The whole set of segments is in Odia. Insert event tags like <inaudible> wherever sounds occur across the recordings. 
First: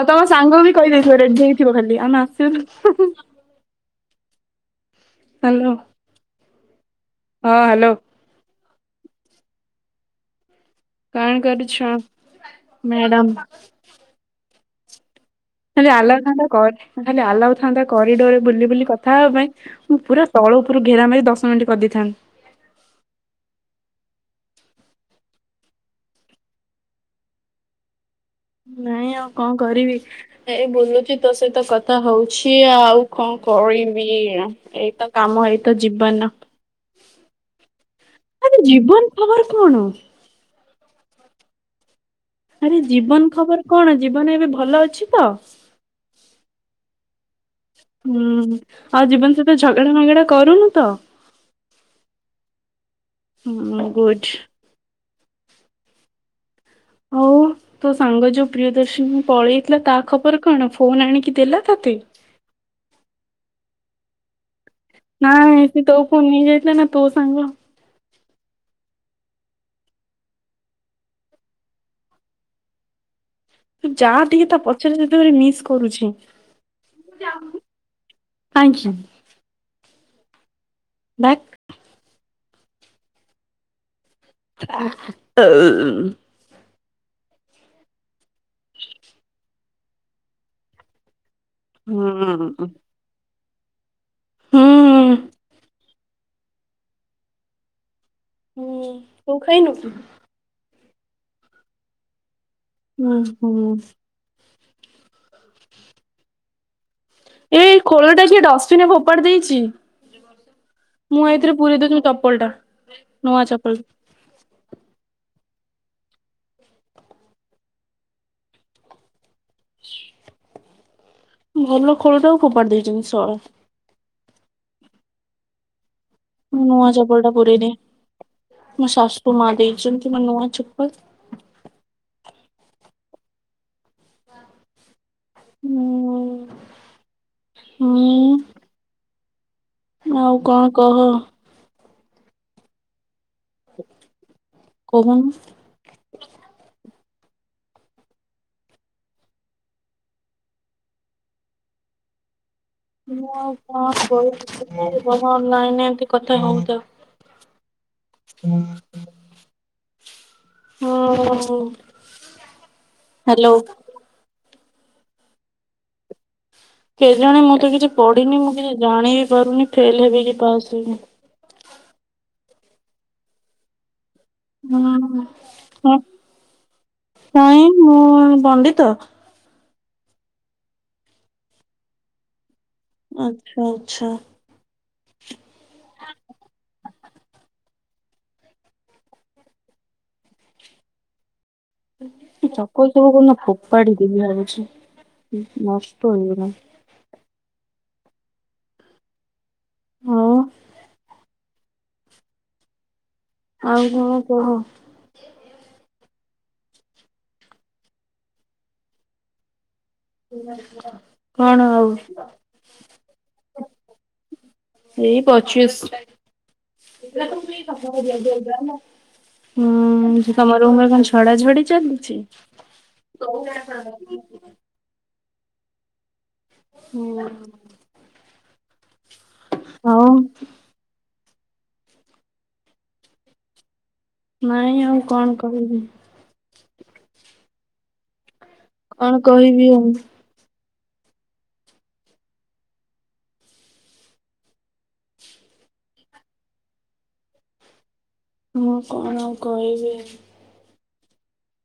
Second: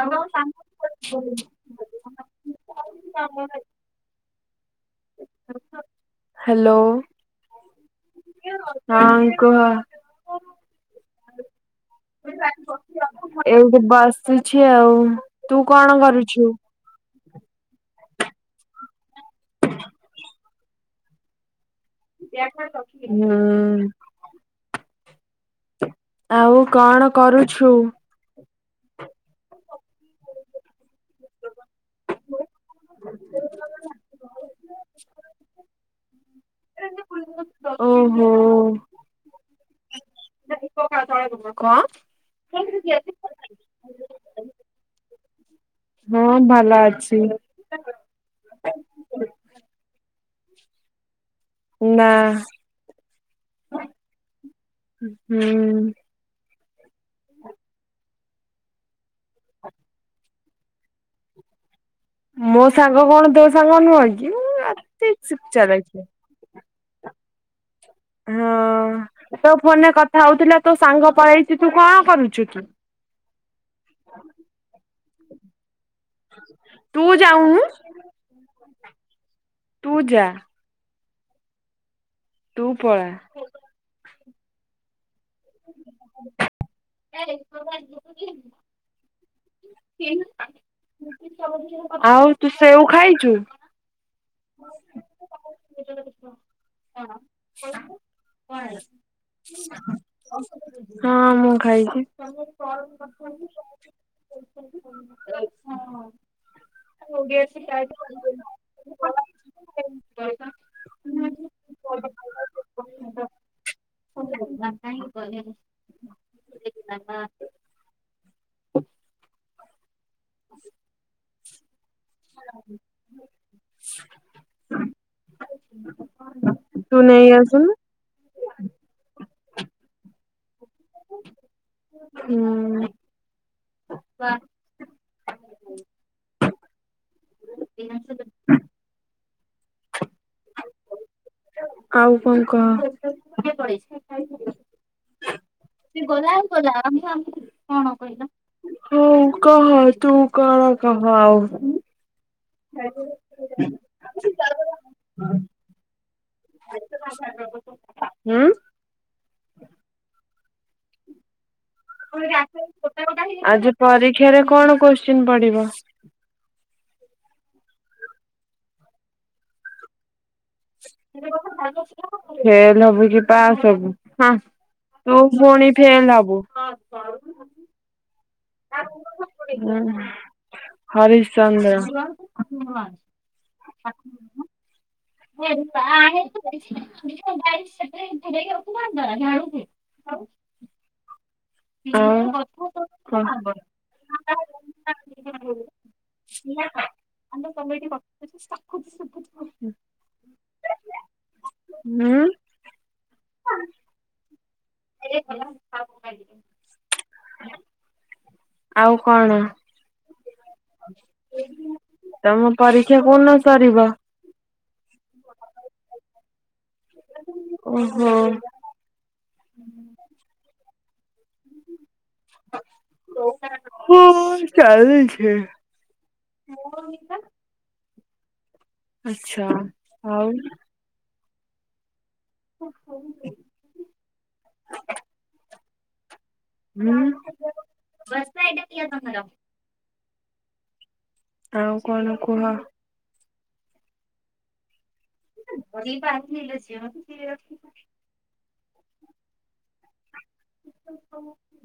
ଆଉ ତମ ସାଙ୍ଗ ବି କହିଦେଇଥିବ, ରେଡି ହେଇଥିବ, ଖାଲି ଆମେ ଆସିବୁ ହାଲୋ, ହ୍ୟାଲୋ ହଁ ହାଲୋ ହଁ କୁହ? କଣ କରୁଛୁ? ମ୍ୟାଡ଼ାମ ଛଉ <unintelligible> ଖାଲି ଆଲାଉଥାନ୍ତା <unintelligible> କରିଡର ରେ ବୁଲି ବୁଲି କଥା ହେବା ପାଇଁ, ମୁଁ ପୁରା ତଳ ଉପକୁ ଘେରା ମାରି ଦଶ ମିନିଟ <unintelligible> ହୁ ଆଉ କଣ କରୁଛୁ? ନାଇଁ ଆଉ କଣ କରିବି, ଏ ବୁଲୁଚ ତୋ ସହିତ କଥା ହଉଛି ଆଉ କଣ କରିବି, ଏଇତ କାମ, ଏଇତ ଜୀବନ ଓହୋ। ଆରେ ଜୀବନ ଖବର କଣ? <unintelligible> ଆରେ ଜୀବନ୍ ଖବର କଣ? ଜୀବନ ଏବେ ଭଲ ଅଛି ତ? ମୁଁ ଭଲ ଅଛି। ହୁଁ ଆଉ ଜୀବନ ସହିତ ଝଗଡା ମଗଡା କରୁନୁ ତ? ଉଁନା ହୁଁ ଗୁଡ଼୍। ହୁଁ। ହଉ ତୋ ସାଙ୍ଗ ଯୋଉ ପ୍ରିୟଦର୍ଶିନ ପଳେଇଥିଲା ତା ଖବର କଣ, ଫୋନ ଆଣିକି ଦେଲା ତତେ? ମୋ ସାଙ୍ଗ କଣ ତୋ ସାଙ୍ଗ ନୁହଁ କି ମା? ନାଇ ସେ ତୋ ଫୋନ ନେଇ ଯାଇଥିଲା ନା ତୋ ସାଙ୍ଗ। ହଁ। ତୋ ଫୋନରେ କଥା ହଉଥିଲା ତୋ ସାଙ୍ଗ ପଳେଇଚି ତୁ କଣ କରୁଛୁ କି? ଯାଆ ଟିକେ ତା ପଛରେ ତତେ ଭାରି ମିସ କରୁଛି ତୁ ଯାଉନୁ କାହିଁକି? ତୁ ଯା। ଭାକ୍। ତୁ ପଳା। ଆ ଅଉ ଉଁ। <inaudible> ଆଉ ତୁ ହୁଁ ସେଉ ଖାଇଛୁ? ହୁଁ। ସୋନାଲି ହୁଁ ତୁ ଖାଇନୁ କି? ହଁ ମୁଁ ଖାଇଛି। ହୁଁ ହୁଁ। ଏଇ ଖୋଳଟା କିଏ ଡଷ୍ଟବିନ୍ ରେ ଫୋପାଡ଼ି ଦେଇଚି? ମୁଁ ଏଇଥିରେ ପୁରେଇ ଦଉଛି ମୁଁ ଚପଲ ଟା ନୂଆ ଚପଲ। ଶ <inaudible> ଭଲ ଖୋଳଟାକୁ ଖୋପାଡ଼ି ଦେଇଛନ୍ତି ଶଳା। ନୂଆ ତୁ ଚପଲ ନେଇ ଟା ଆସୁନୁ ପୁରେଇଦିଏ। ମୋ ସାସୁ ମା ଦେଇଛନ୍ତି ମୋ ନୁଆ ଚପଲ। ହୁଁ ହୁଁ ହୁଁ। ଆଉ କଣ କହ? ଆଉ କଣ କହ? କହୁନୁ। କଣ କହିଲ? ହୋଉ କହ ତୁ କଣ କହ ଆଉ। ମୁଁ ଙ୍କ କହିନି ତତେ କଥା ରହ୍ ଲାଇନ୍ ରେ ଏମତି କଥା ହଉଥା। ହୁଁ? ହ <inaudible> ହଁ ହଁ। ଆଜି ପରୀକ୍ଷାରେ କଣ କୋଶ୍ଚିନ୍ ପଡିବ? କେଜେଣେ ମୁଁ ତ କିଛି ପଢି଼ନି ମୁଁ କିଛି ଜାଣିବି ପାରୁନି ଫେଲ୍ ହେବି କି ପାସ୍ ହେବି। ଫେଲ ହବୁ କି ପାସ୍ ହବୁ? ହଁ ହୁଁ ତୁ ପୁଣି ନାଁ ଫେଲ ହବୁ। କାଇଁ ମୁଁ ପଣ୍ଡିତ। ହୁଁ ହରିଶ୍ଚନ୍ଦ୍ର। ନୂଆ ଆଚ୍ଛା ଆଚ୍ଛା <inaudible> ଏ ପା ଆଣେ ଏଇଠି ତ ପଡିଚି ମାନେ ଉଡିଯିବ ଓଦା ହେଇଚି ସେଠିରେ ପୁରେଇ କି ରଖିଥାନ୍ତ ନା ଝାଡୁ କୁ ଆଉ। <inaudible> ଏ ଚକ ସବୁକୁ ମୁଁ କଣ? ଫୋପାଡ଼ି ଦେବି ଭାବିଛି। ଉଁ ନଷ୍ଟ ହେଇଗଲା। ଆମେ ତମେ ଟିଏ କଥା ହେଇଚେ ତାକୁ ବି <unintelligible> ଆଉ ହଁ ଆଉ କଣ କହ? ଲା <unintelligible> ଆଉ କଣ? କଣ ଆଉ ତମ ପରୀକ୍ଷା କୋଉଦିନ ସରିବ? ଏଇ ପଚିଶ <unintelligible> ଓହୋ ସେ କମରମରେ ଝଡାଝଡି ଚାଲିଛି। ହଁ ଚାଲିଛି। ହୁଁ। ଆଛା ଆଉ ହ <unintelligible> ନାଇଁ ଆଉ କଣ କହିବି? ହୁଁ। କଣ କହିବି ଆଉ ଆଉ କଣ କୁହ? ପ ବାହାରିଲିଲଛି <unintelligible> ହଁ କଣ ଆଉ କହିବି?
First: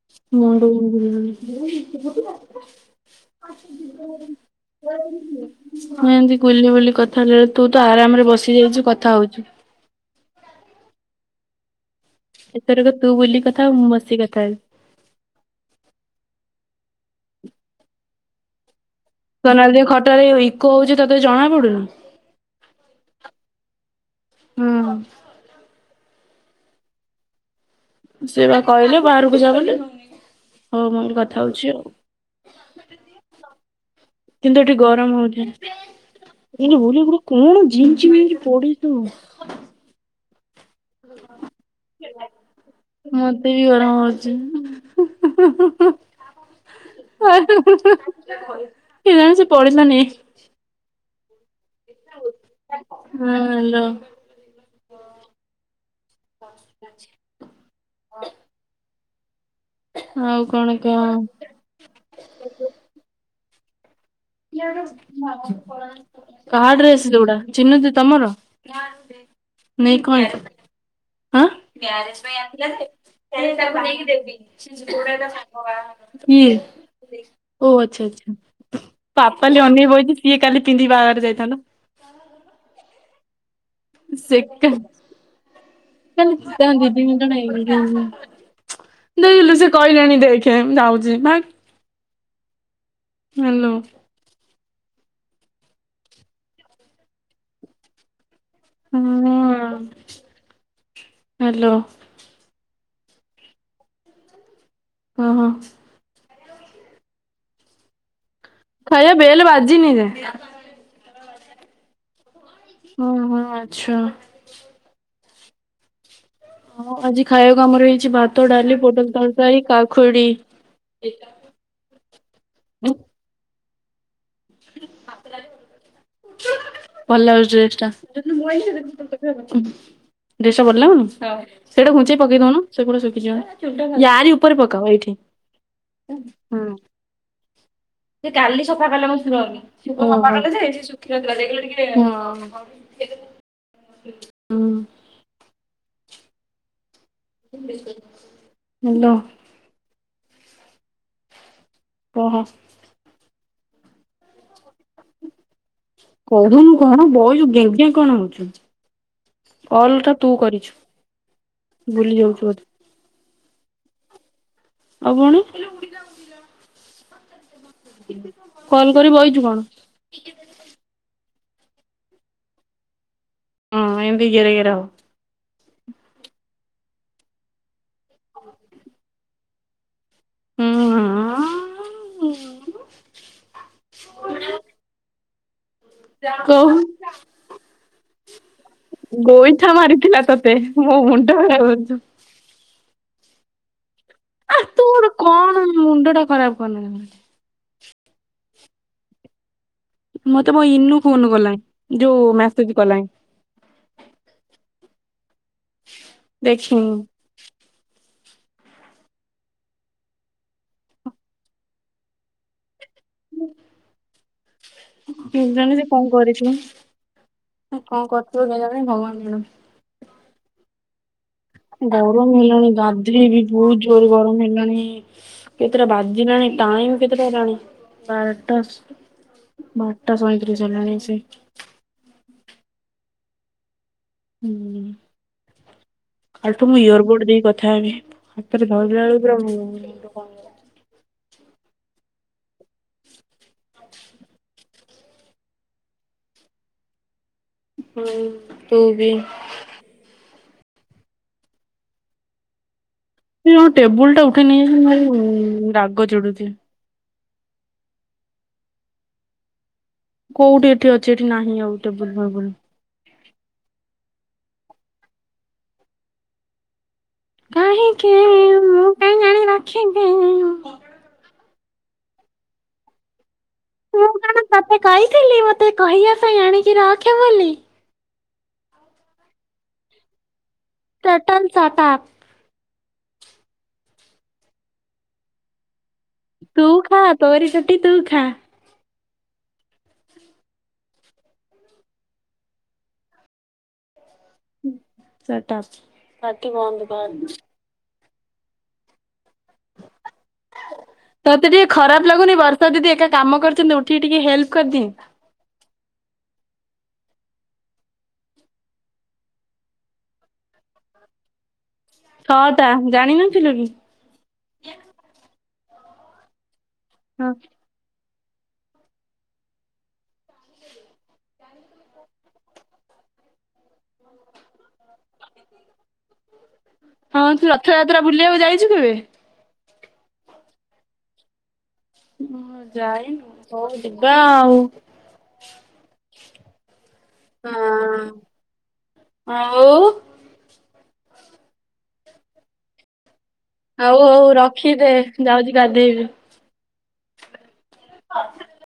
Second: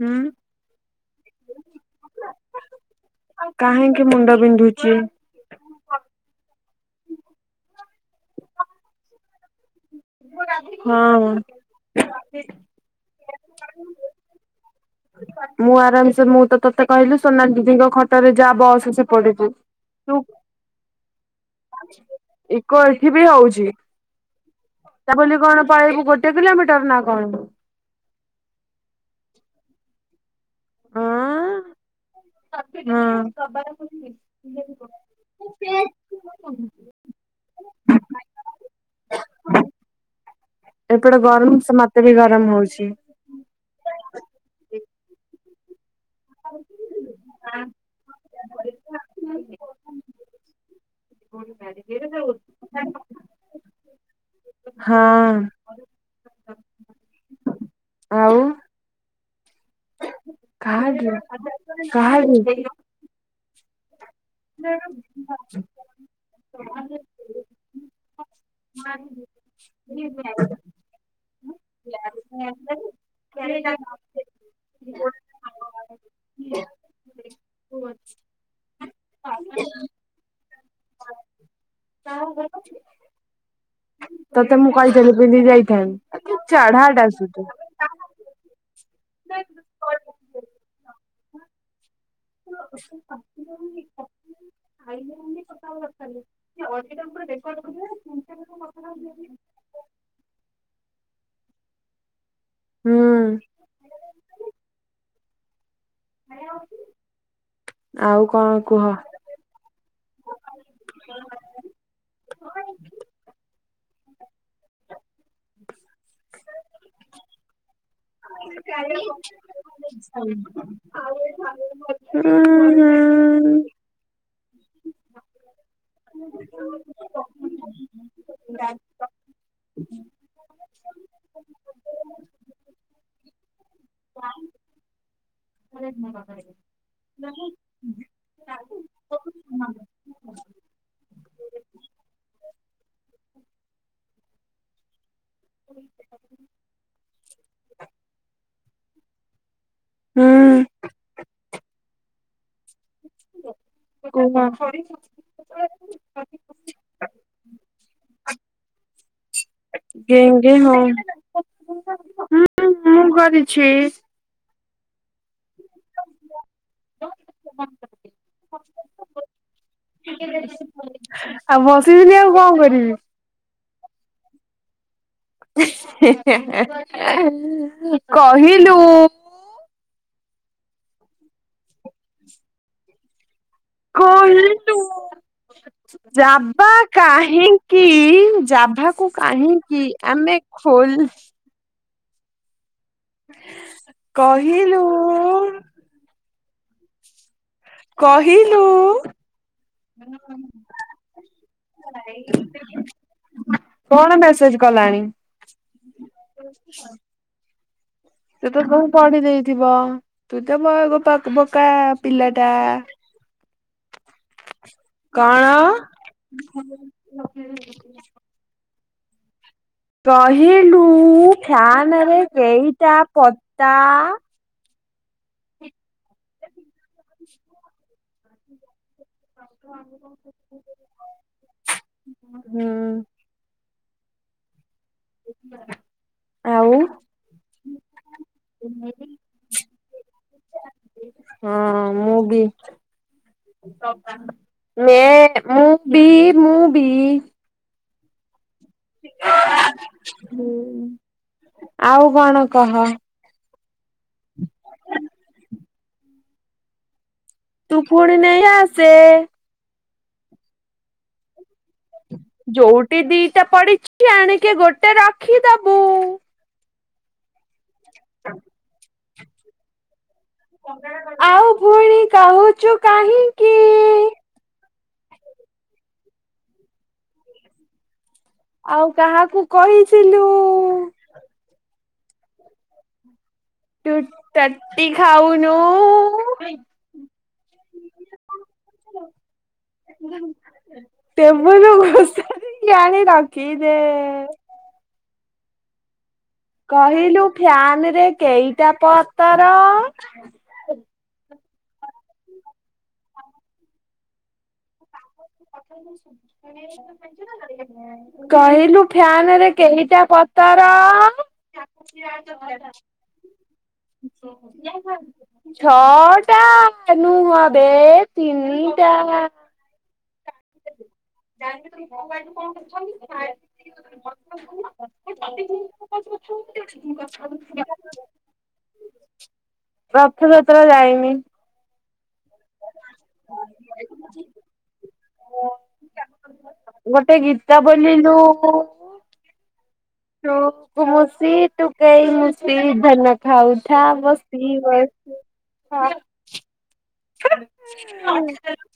ହୁଁ ମୁଣ୍ଡ କାହିଁକି ବିନ୍ଧିଲାଣି। ମୁଣ୍ଡ ବିନ୍ଧୁଛି? ମୁ ଏମିତି ବୁଲି ବୁଲି କଥା ହେଲା ତୁ ତୁ ଆରାମ ରେ ବସି ଯାଉଛୁ କଥା ହୋଉଚୁ। ହଁ। ଏଥରକ ତୁ ବୁଲ କଥା ମୁଁ ବସିିକି କଥା ମୁଁ ଆରାମସ ମୁଁ ତ ତତେ କହିଲି ସୋନା ଦିଦିଙ୍କ ଖଟରେ ଯା ବ ସେ ସୋନାଲଦ ଖଟାରେ ଇକୋ ହୋଉଚି ତତେ ଜଣା ପଡୁନୁ। ଏଠି ବି ହଉଛି ହୁଁ ତା ବୋଲି କଣ ପାଳକୁ ଗୋ କେତେ କିଲୋମିଟର ନା କଣ ସେ ବା କହିଲେ ବାହାରକୁ ଯ ବୋଲି ହୋଉ ମୁଁ କଥା ଆଁ ହୋଉଚି। ହଁ କିନ୍ତୁ ଏଠି ଗରମ ହଉଛି <unintelligible> <unintelligible> ଏପଟେ ଗରମ ମତେ ବି ଗରମ ହଉଛି। ମତେ ବି ଗରମ ହୋଉଚି। <unintelligible> ଏ ଜ ସେ ପଢିଲା ହଁ ହାଲୋ ହଁ। ଅଛି। ଆଉ ଆଉ କଣ କ କାହାର? କାହା ଡ୍ରେସ ଦୋଉଡା ଚିି <unintelligible> ତମର? ହ ହଁ ମ୍ୟାରେଜ୍ ପାଇଁ <unintelligible> <unintelligible> ଓ ଆଚ୍ଛା ଆଚ୍ଛା। ପାପାଲି ଅନେଇ ବଇଛି ସିଏ କାଲି ପିନ୍ଧି ବାହାଘର ଯାଇଥାନ୍ତା। ସେ ତତେ କା ମୁଁ କହିଥିଲି ପିନ୍ଧିକି ଯାଇଥାନ୍ତି ତୁ <unintelligible> ଚଢାଟା ସୁଧୁ। ଦେଇିଲୁ ସେ କହିଲେଣି ଦେଖେ ଯାଉଚି ଭାଇ ପ ପତ୍ ପ ଖାଇଲେ କଥାବ ଦରକାର ସେ <unintelligible> ରେକର୍ଡ କର। ହଁ। ହ୍ୟାଲୋ। ହୁଁ। ହଁ ହଁ। ଆଉ କ ଖାଇବା ବେଲ୍ ବାଜି ନି ଏ ଯା ହଁ ହଁ ଆଚ୍ଛା। ହଁ ଆଜି ଖାଇବାକୁ ଆମର ହେଇଚି ଭାତ ଡା ଲି ପୋଟଳ ତରକାରୀ କାକୁଡ଼ି। ହୁଁ ହୁଁ ଭାତ ଡାଲି ବଡି ତରକାରୀ। ହଁ। ଭଲ ଲାଗୁଚି ଡ୍ରେସ ଟା। ଡ୍ରେସ୍ ଟା ଭଲ ଲାଗୁନି ହଁ ସେଇଟା ଘୁଞ୍ଚେଇ ପକି ଦଉନ। ଶୁଖିଯିବ ଆରି ଉପରେ ପକାଅ ଏଇଠି। ହୁଁ ସେ କାଲି ସଫା କଲା ମ ସେ ସଫକାଲେ ଜେ ସୁଖିନଥିଲା ହଁ ଦେଖିଲେ ଟିକେ ହଁ। ହଁ। <inaudible> ହ୍ୟାଲୋ ଉଁ-ଉ-ଉ ଓହୋ। କୁହ <inaudible> କହୁନୁ କଣ ବଇଛୁ ଗେଙ୍ଗେ କଣ ହଉଛୁ, କଲ୍ ଟା ତୁ ଗେଙ୍ଗେ କରିଛୁ ହଁ ଭୁଲି ଯାଉଛୁ ବୋଧେ। ଛି ଆଉ କଣ ହ୍ୟାଲୋ କଲ୍ କରି ବଇଛୁ କଣ? ଆଉ ବସିବିନି ଆଉ କଣ କରିବି। ହଁ ଏମିତି ଗେରେ ଗେରେ ହ। ହିଁ ହିଁ ହିଁ ହିଁ କହିଲୁ-ଉ-ଉ-ଉ ହୁଁ ହୁଁ କହିଲୁ-ଉ-ଉ ଯାବା କହୁ କାହିଁକି ଯାଭାକୁ ଗୋଇଠା କାହିଁକି ମାରିଥିଲା ଆମେ ତତେ ଖୋ ମୋ ମୁଣ୍ଡ <unintelligible> ଆ କହିଲୁ-ଉ-ଉ-ଉ କନ କହିଲୁ-ଉ-ଉ-ଉ ମତେ ମୋ ଇନୁ ଫୋନ୍ କଲାଇ ଯୋଉ ମେସେଜ୍ କଲାଇ। କଣ ମେସେଜ୍ କଲାଣି? ଦେଖିନି। ସେ ତ ବହି ପଢି ଦେଇଥିବ ତୁ ତ <unintelligible> ବୋକା ପିଲା ଟା। କଣ କେ ଜାଣି ସେ କଣ କରିଥିବ କଣ କରିଥିବ କେଜାଣି ଭଗବାନ କୁ ଜଣା। କହିଲୁ-ଉ-ଉ-ଉ ଫ୍ୟାନ ଗରମ ରେ ହେଲାଣି କେଇଟା ଗାଧେଇବି ପତା? ବହୁତ ଜୋର ଗରମ ହେଲାଣି କେତେଟା ବାଜିଲାଣି ଟାଇମ୍ କେତେଟା ହେଲାଣି ବାରଟା ବାରଟା ସଇଁତ୍ରିସ୍ ହେଲାଣି ଆସି। ହୁଁ। ହୁଁ। ସେ ଥିଲା <inaudible> କାଲିଠୁ ମୁଁ ଇୟର ବୋର୍ଡ ଦେଇି କଥା ହେବି। ହାତରେ ଧରିଲାବେଳକୁ ପୁରା ମୁଣ୍ଡ କଣ ହେଇଗଲା। ହଁ ମୁଁ ବି। ମେ ମୁଁ ବି ମୁଁ ବି। ହଁ, ତୁ ବି। ଆଉ କଣ କହ? ଏ ଜ ଟେବୁଲ ଟା ଉଠେଇ ନେଇଯାଇଛନ୍ତି ଭାରି-ଇ-ଇ-ଇ ରାଗ ଚିଡୁଛି। ତୁ ପୁଣି ନେଇ ଆସେ। କୋଉଠି ଏଠି ଅଛି। ଏଠି ନାହିଁ ଆଉ। ଟେବୁଲ ଫେବୁଲ। ଯୋଉଠି ଦିଟା ପଡିଛି ଆଣିକି ଗୋଟେ ରଖିଦବୁ-ଉ-ଉ। <inaudible> କାଇ ଆଣି ରଖିମ୍ ଆଉ ପୁଣି କହୁଛୁ କାହିଁକି? ମୁଁ କଣ ତତେ କହିଥିଲି। ମତେ କହିବା ପାଇଁ ଆଣିକି ରଖେ ବୋଲି। ଆଉ କାହାକୁ କହିଥିଲୁ-ଉ-ଉ-ଉ-ଉ? <unintelligible> ତୁ ତଟି ଖାଉନୁ-ଉ-ଉ-ଉ ତୁ ଖା ତୋରି ଟଟି ତୁ ଖା। <inaudible> <inaudible> ଟେବୁଲ ଘୋଷରିକି ଆଣିକି ରଖିଦେ ଉଁ ଶାଡ଼ାପ୍ କହିଲୁ ଫ୍ୟାନ ରେ କେଇଟା ପତର? ତୋତେ ଟିକେ ଖରାପ ଲାଗୁନି ବର୍ଷା ଦିଦି ଏକା କାମ କରୁଚନ୍ତି। ଉଠିକି ଟିକେ ହେଲ୍ପ କରିଦିଏ। <inaudible> କହିଲୁ ଫ୍ୟାନରେ କେଇଟା ପ ତର। ଛଅଟା ଜାଣିନଥିଲୁ କି <inaudible> ଛଅଟା ହଁ ନୁହଁ ବେ ତିନିଟା। <unintelligible> ହଁ, ତୁ ରଥଯାତ୍ରା ବୁଲିବାକୁ ଯାଇଛୁ କେବେ? ରଥଯାତ୍ରା ଯାଇନି। ଉଁ ଯାଇନୁ ହୋଉ ଯିବା ଆଉ। ଗୋଟେ ଗୀତ ହଁ ବୋଲିଲୁ ଆଉ ଟୁକୁ ମୁସି ଟୁକେଇ ମୁଶି ଧାନ ଖା ଉଥା ଆଉ ହଉ ବସି ରଖିଦେ ଯାଉଛି ବସି ଗାଧେଇବି। ହଁ <inaudible> <inaudible>